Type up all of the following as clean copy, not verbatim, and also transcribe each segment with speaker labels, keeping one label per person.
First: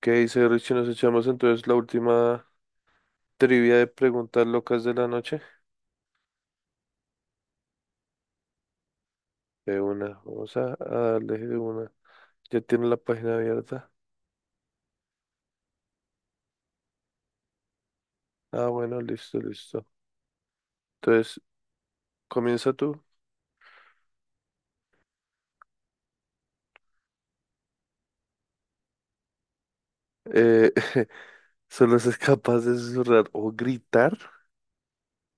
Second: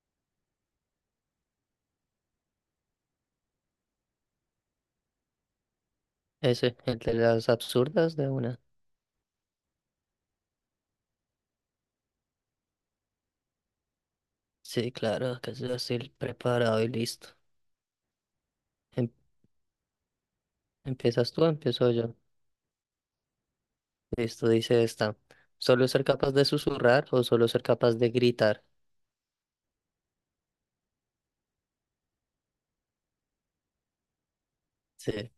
Speaker 1: ¿Qué dice Richie? Nos echamos entonces la última trivia de preguntas locas de la noche.
Speaker 2: Ese, el de las absurdas de una.
Speaker 1: De una, vamos a darle de una. Ya tiene la página abierta.
Speaker 2: Sí, claro, que es así el preparado y listo.
Speaker 1: Ah, bueno,
Speaker 2: Em-
Speaker 1: listo, listo.
Speaker 2: ¿Empiezas
Speaker 1: Entonces,
Speaker 2: tú o empiezo yo?
Speaker 1: comienza tú.
Speaker 2: Listo, dice esta. ¿Solo ser capaz de susurrar o solo ser capaz de gritar?
Speaker 1: Eh, solo se es capaz de susurrar o gritar.
Speaker 2: Sí,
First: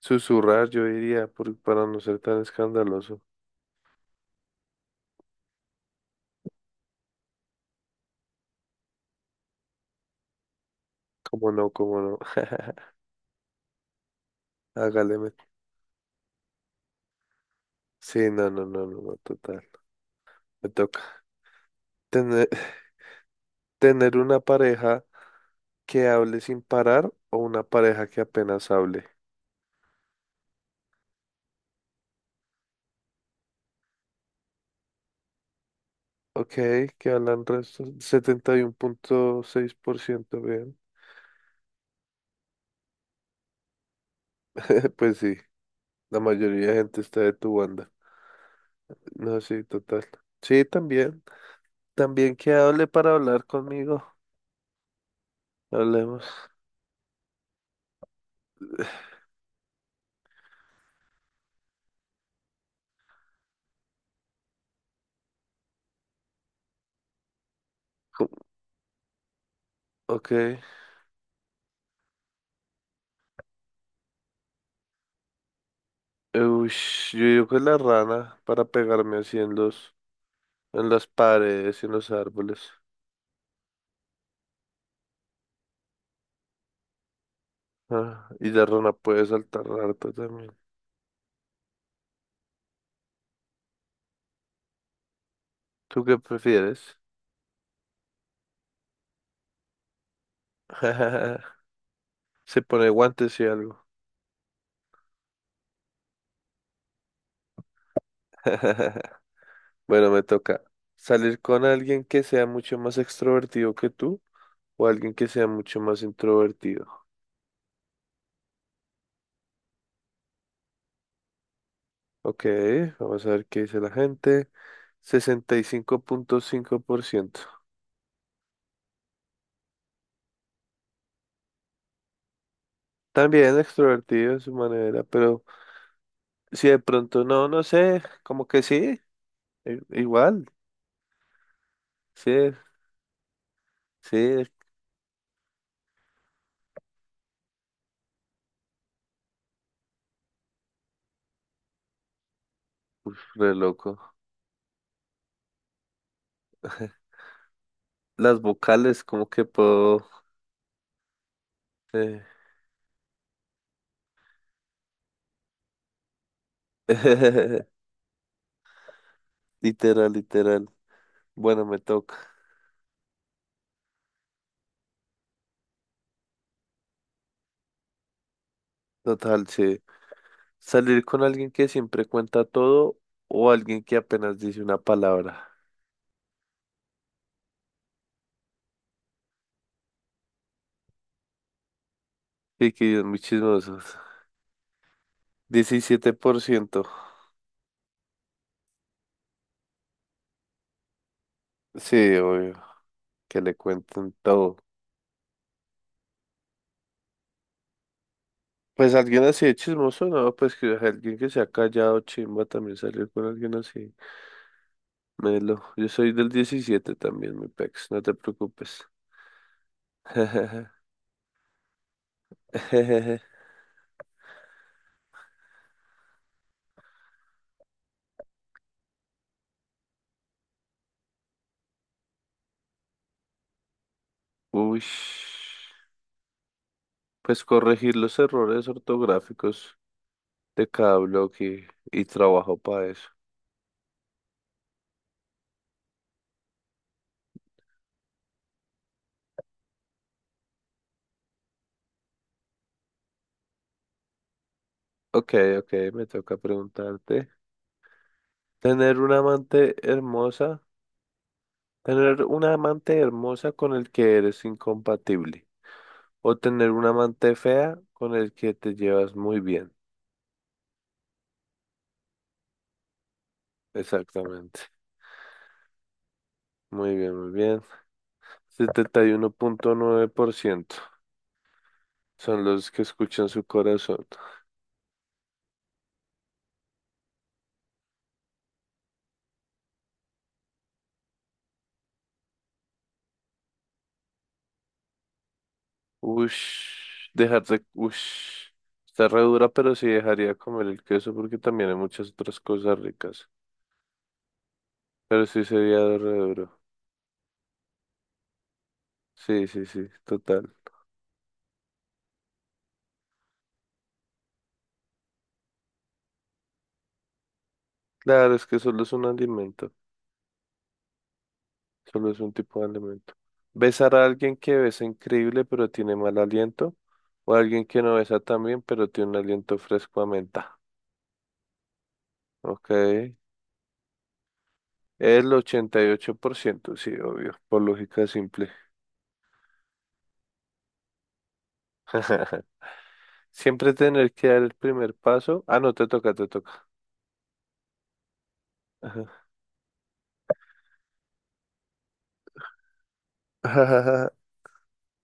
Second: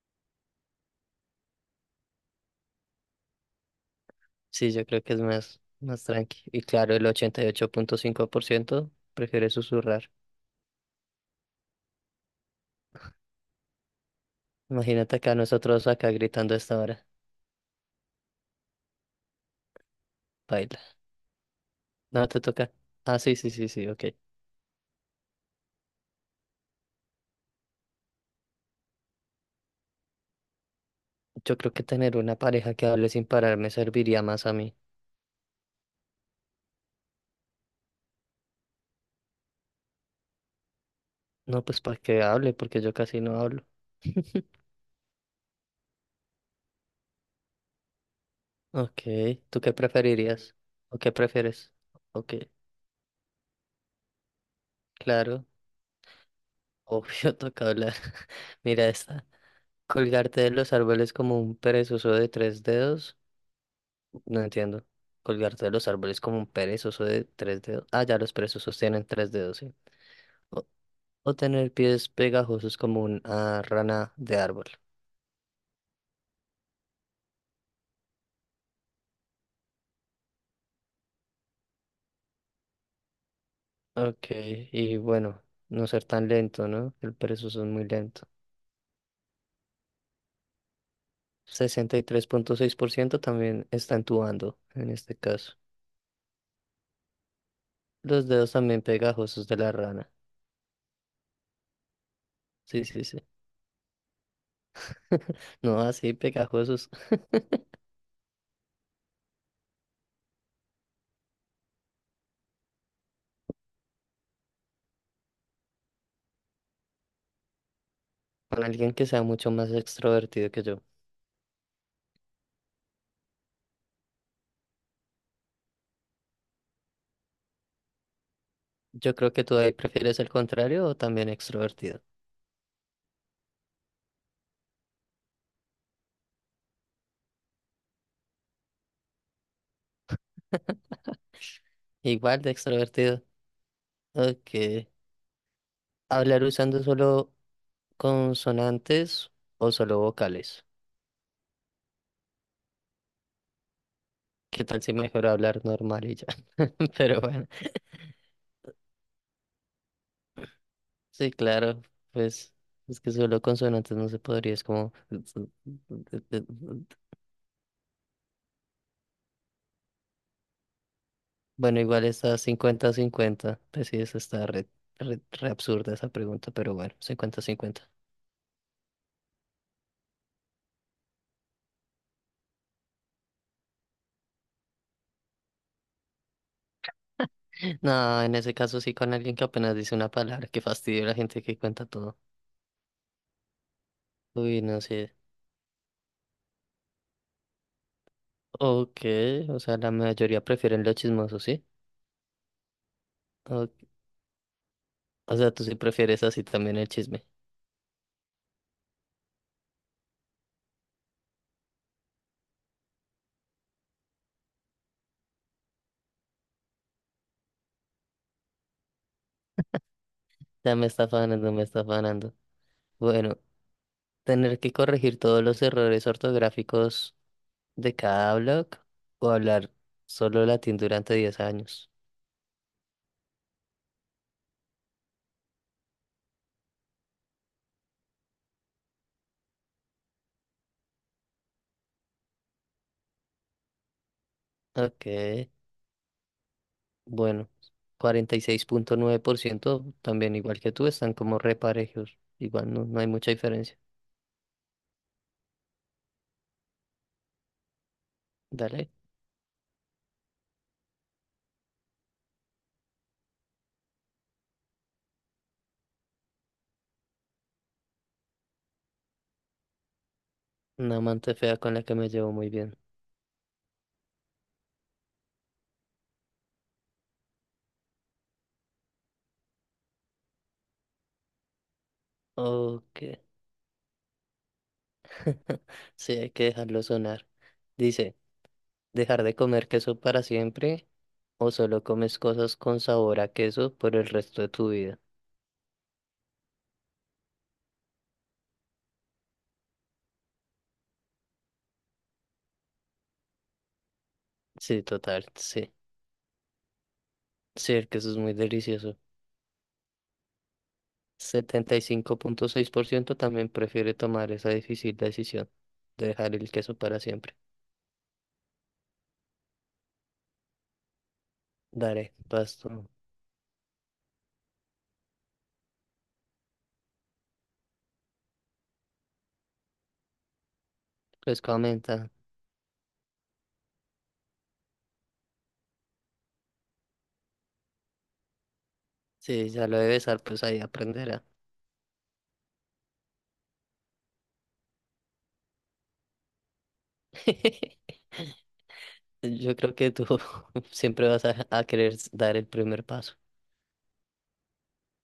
Speaker 1: Susurrar, yo diría, para no ser tan escandaloso.
Speaker 2: sí, yo creo que es más tranqui. Y claro, el 88.5% prefiere susurrar.
Speaker 1: Como no, como no.
Speaker 2: Imagínate
Speaker 1: Hágale.
Speaker 2: acá nosotros acá gritando a esta hora.
Speaker 1: Sí, no, no, no, no, no, total. Me
Speaker 2: Baila.
Speaker 1: toca.
Speaker 2: No, te
Speaker 1: Tener,
Speaker 2: toca. Ah, sí, sí, sí, sí, ok.
Speaker 1: tener una pareja que hable sin parar o una pareja que apenas hable.
Speaker 2: Yo creo que tener una pareja que hable sin parar me serviría más a mí.
Speaker 1: Ok, que hablan resto, 71.6% bien.
Speaker 2: No, pues para que hable, porque yo casi no hablo.
Speaker 1: Pues sí, la mayoría de gente está de tu banda.
Speaker 2: Ok,
Speaker 1: No,
Speaker 2: ¿tú
Speaker 1: sí,
Speaker 2: qué
Speaker 1: total.
Speaker 2: preferirías?
Speaker 1: Sí,
Speaker 2: ¿O qué
Speaker 1: también.
Speaker 2: prefieres? Ok,
Speaker 1: También que hable para hablar conmigo.
Speaker 2: claro,
Speaker 1: Hablemos.
Speaker 2: obvio toca hablar. Mira esta. Colgarte de los árboles como un perezoso de tres dedos. No entiendo. Colgarte de los árboles como un perezoso de tres dedos. Ah, ya
Speaker 1: Co-
Speaker 2: los perezosos tienen tres dedos, sí.
Speaker 1: Ok.
Speaker 2: O, o tener pies pegajosos como una rana de árbol.
Speaker 1: Ush, yo digo que la rana para pegarme así en en las paredes y en los árboles.
Speaker 2: Ok, y bueno, no ser tan lento, ¿no? El perezoso es muy lento.
Speaker 1: Ah, y la rana puede saltar harto también.
Speaker 2: 63.6% también está entubando en este caso.
Speaker 1: ¿Tú qué prefieres?
Speaker 2: Los dedos también pegajosos de la rana.
Speaker 1: Se
Speaker 2: Sí,
Speaker 1: pone
Speaker 2: sí, sí.
Speaker 1: guantes y algo.
Speaker 2: No, así pegajosos.
Speaker 1: Bueno, me toca salir con alguien que sea mucho más extrovertido que tú o alguien que sea mucho más introvertido.
Speaker 2: Con alguien que sea mucho más extrovertido que yo.
Speaker 1: Ok, vamos a ver qué dice la gente. 65.5%.
Speaker 2: Yo creo que tú ahí prefieres el contrario o también extrovertido.
Speaker 1: También extrovertido de su manera, pero si de pronto no, no sé, como que sí, igual, sí,
Speaker 2: Igual de extrovertido.
Speaker 1: sí,
Speaker 2: Ok.
Speaker 1: es
Speaker 2: Hablar usando solo consonantes o solo vocales.
Speaker 1: re loco.
Speaker 2: ¿Qué tal si mejor hablar normal y ya? Pero bueno.
Speaker 1: Las vocales, como que puedo.
Speaker 2: Sí, claro,
Speaker 1: eh,
Speaker 2: pues es que solo consonantes no se podría, es como...
Speaker 1: Literal, literal. Bueno, me
Speaker 2: Bueno, igual
Speaker 1: toca.
Speaker 2: está 50/50 pues sí, eso está re absurda esa pregunta, pero bueno, 50/50.
Speaker 1: Total, sí. Salir con alguien que siempre cuenta todo o alguien que apenas dice una palabra.
Speaker 2: No, en ese caso sí con alguien que apenas dice una palabra, que fastidio la gente que cuenta todo.
Speaker 1: Sí, que ellos muy chismosos.
Speaker 2: Uy, no sé.
Speaker 1: 17%.
Speaker 2: Ok, o sea, la mayoría prefieren lo chismoso, ¿sí?
Speaker 1: Sí, obvio, que le
Speaker 2: O,
Speaker 1: cuenten todo.
Speaker 2: o sea, tú sí prefieres así también el chisme.
Speaker 1: Pues alguien así de chismoso, no, pues que alguien que se ha callado, chimba, también salir con alguien así. Melo, yo soy del 17 también, mi pex, no te preocupes.
Speaker 2: Ya me está afanando, me está afanando. Bueno, tener que corregir todos los errores ortográficos de cada blog o hablar solo latín durante 10 años.
Speaker 1: Uy, pues corregir los errores ortográficos de cada bloque y trabajo para eso.
Speaker 2: Ok, bueno, 46.9% también igual que tú están como reparejos. Igual no, no hay mucha diferencia.
Speaker 1: Ok, ok, me toca preguntarte.
Speaker 2: Dale,
Speaker 1: Tener una amante hermosa, tener una amante hermosa con el que eres incompatible o tener una amante fea con el que te llevas muy bien.
Speaker 2: una amante fea con la que me llevo muy bien.
Speaker 1: Exactamente. Muy bien, muy bien. 71.9% son los que
Speaker 2: Ok,
Speaker 1: escuchan su corazón.
Speaker 2: sí, hay que dejarlo sonar. Dice, dejar de comer queso para siempre o solo comes cosas con sabor a queso por el resto de tu vida.
Speaker 1: Ush. Está re dura, pero sí dejaría comer el queso porque también hay muchas otras cosas ricas.
Speaker 2: Sí,
Speaker 1: Pero
Speaker 2: total,
Speaker 1: sí
Speaker 2: sí.
Speaker 1: sería re duro.
Speaker 2: Sí, el queso es muy delicioso.
Speaker 1: Sí, sí, sí, total.
Speaker 2: 75.6% también prefiere tomar esa difícil decisión de dejar el queso para siempre.
Speaker 1: Claro, es que solo es un alimento, solo
Speaker 2: Daré,
Speaker 1: es un tipo de
Speaker 2: pasto.
Speaker 1: alimento. Besar a alguien que besa increíble pero tiene mal aliento, o alguien que no besa tan bien pero tiene un aliento fresco a menta.
Speaker 2: Pues comenta.
Speaker 1: Ok. El 88% sí, obvio, por lógica simple.
Speaker 2: Sí, ya lo de besar, pues ahí aprenderá.
Speaker 1: Siempre tener que dar el primer paso. Ah, no, te toca, te toca.
Speaker 2: Yo creo que tú siempre vas a querer dar el primer paso.
Speaker 1: Ajá.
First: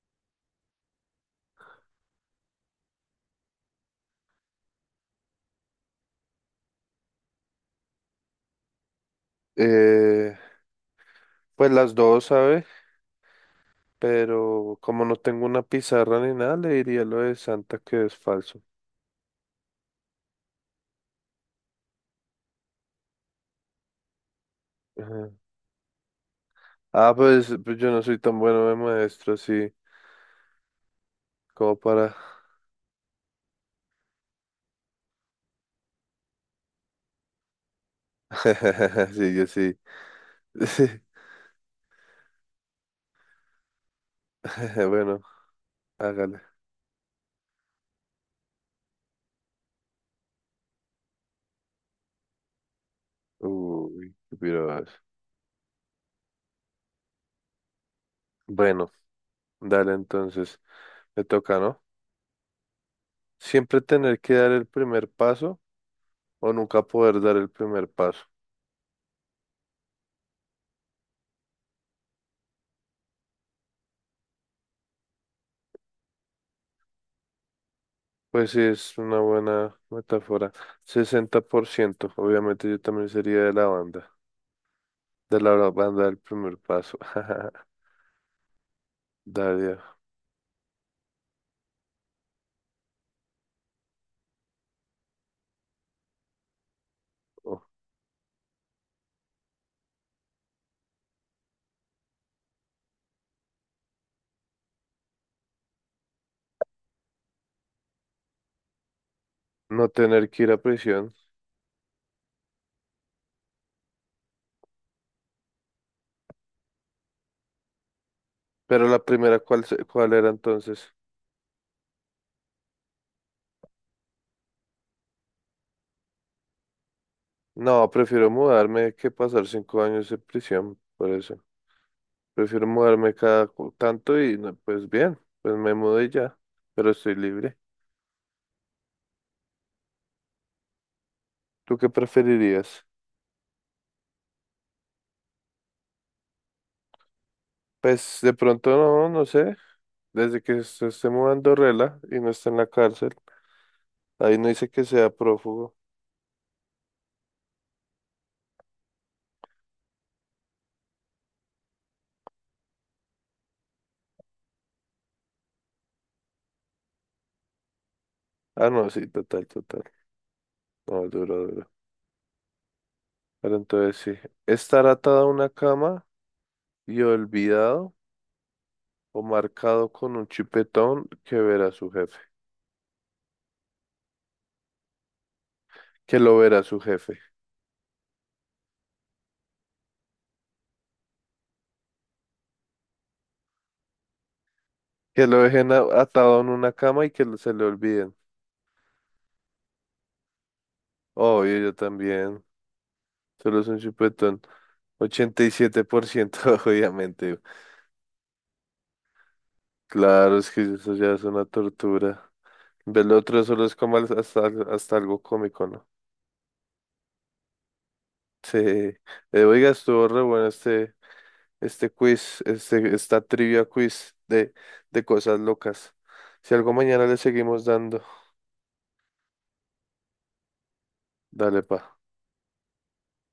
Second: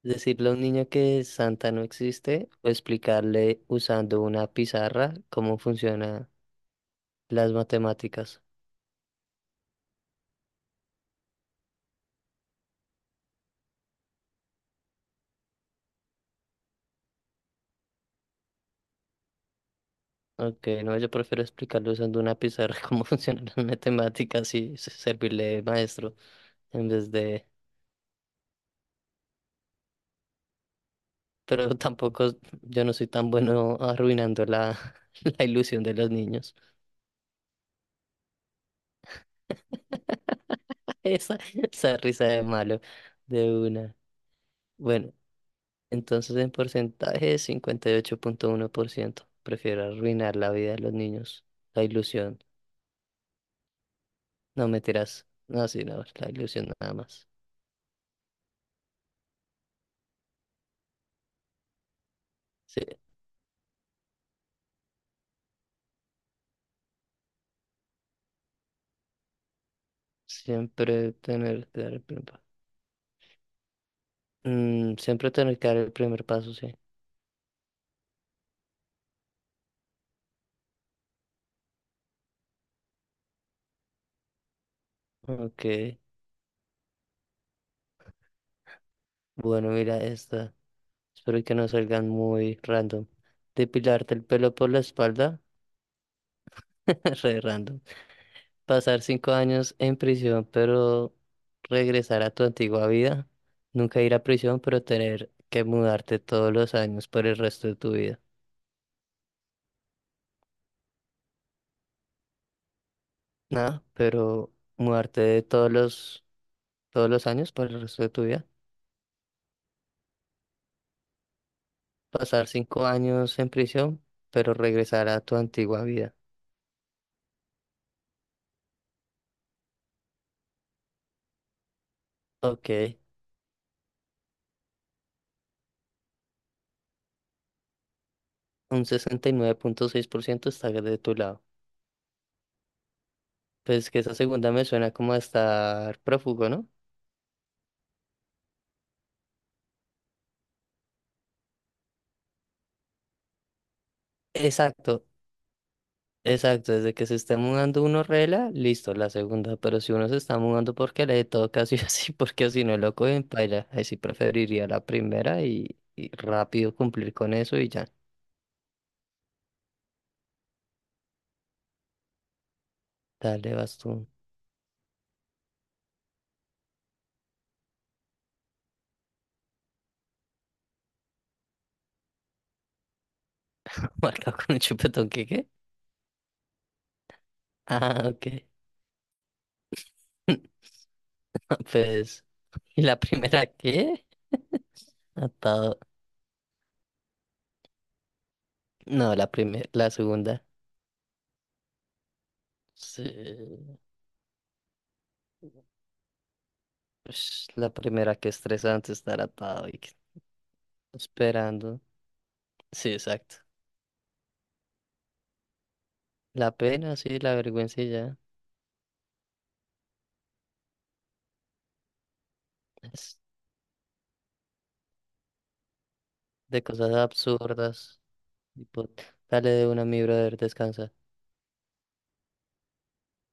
Speaker 2: Decirle a un niño que Santa no existe o explicarle usando una pizarra cómo funcionan las matemáticas.
Speaker 1: Eh, pues las dos, ¿sabes? Pero como no tengo una pizarra ni nada, le diría lo de Santa que es falso.
Speaker 2: Ok, no, yo prefiero explicarlo usando una pizarra cómo funciona la matemática, así
Speaker 1: Ajá.
Speaker 2: servirle de maestro, en vez
Speaker 1: Ah,
Speaker 2: de...
Speaker 1: pues yo no soy tan bueno de maestro, sí, como
Speaker 2: Pero
Speaker 1: para.
Speaker 2: tampoco, yo no soy tan bueno arruinando la, la ilusión de los niños.
Speaker 1: Sí, yo sí. Sí.
Speaker 2: Esa, esa risa de malo, de una. Bueno,
Speaker 1: Bueno,
Speaker 2: entonces
Speaker 1: hágale.
Speaker 2: en porcentaje 58.1%. Prefiero arruinar la vida de los niños, la ilusión.
Speaker 1: Uy, qué
Speaker 2: No,
Speaker 1: piro.
Speaker 2: mentiras. No, sí, no, la ilusión nada más.
Speaker 1: Bueno, dale entonces, me toca, ¿no?
Speaker 2: Sí,
Speaker 1: Siempre tener que dar el primer paso o nunca poder dar el primer paso.
Speaker 2: siempre tener... siempre tener que dar el primer paso, sí.
Speaker 1: Pues sí, es una buena metáfora. 60% obviamente yo también sería de la banda. De la
Speaker 2: Ok,
Speaker 1: banda el primer paso.
Speaker 2: bueno,
Speaker 1: Daría.
Speaker 2: mira esta. Espero que no salgan muy random. Depilarte el pelo por la espalda, re
Speaker 1: Oh,
Speaker 2: random. Pasar 5 años en prisión, pero regresar a tu antigua vida. Nunca ir a prisión, pero tener que mudarte todos los años por el resto de tu vida.
Speaker 1: no tener que ir a prisión.
Speaker 2: Nada, pero mudarte de todos los años por el resto de tu vida.
Speaker 1: Pero la primera, ¿cuál, cuál era entonces?
Speaker 2: Pasar 5 años en prisión, pero regresar a tu antigua vida.
Speaker 1: No, prefiero mudarme que pasar 5 años en prisión. Por eso. Prefiero
Speaker 2: Ok.
Speaker 1: mudarme cada tanto y no, pues bien, pues me mudé ya. Pero estoy libre.
Speaker 2: Un 69.6% está de tu lado.
Speaker 1: ¿Tú qué preferirías?
Speaker 2: Pues que esa segunda me suena como a estar prófugo, ¿no?
Speaker 1: Pues de pronto no, no sé. Desde que se esté mudando Rela y no está en la cárcel. Ahí no dice que
Speaker 2: Exacto,
Speaker 1: sea prófugo.
Speaker 2: exacto. Desde que se está mudando uno rela, listo, la segunda. Pero si uno se está mudando porque le toca sí o sí, porque si no lo cogen, paila. Ahí sí preferiría la primera y rápido cumplir con eso y ya.
Speaker 1: Ah, no, sí, total, total. No, duro, duro.
Speaker 2: Dale,
Speaker 1: Pero
Speaker 2: vas
Speaker 1: entonces
Speaker 2: tú.
Speaker 1: sí, estar atado a una cama y olvidado o marcado con un chipetón que verá su jefe,
Speaker 2: Marcado con un chupetón, ¿qué qué?
Speaker 1: que lo verá su jefe,
Speaker 2: Ah, ok. Pues, ¿y la primera qué?
Speaker 1: que lo dejen
Speaker 2: Atado.
Speaker 1: atado en una cama y que se le olviden.
Speaker 2: No, la primera, la segunda.
Speaker 1: Obvio, yo también, solo es
Speaker 2: Sí.
Speaker 1: un chipetón. 87% obviamente.
Speaker 2: Ush, la primera, que estresante estar atado y
Speaker 1: Claro, es que eso ya es una
Speaker 2: esperando.
Speaker 1: tortura.
Speaker 2: Sí,
Speaker 1: Del
Speaker 2: exacto.
Speaker 1: otro solo es como hasta algo cómico, ¿no?
Speaker 2: La pena, sí, la vergüenza y ya.
Speaker 1: Sí. Oiga, estuvo re bueno este, quiz,
Speaker 2: Es
Speaker 1: esta trivia quiz de cosas locas. Si
Speaker 2: de
Speaker 1: algo
Speaker 2: cosas
Speaker 1: mañana le seguimos
Speaker 2: absurdas.
Speaker 1: dando,
Speaker 2: Tipo, dale de una, mi brother, descansa.
Speaker 1: dale pa.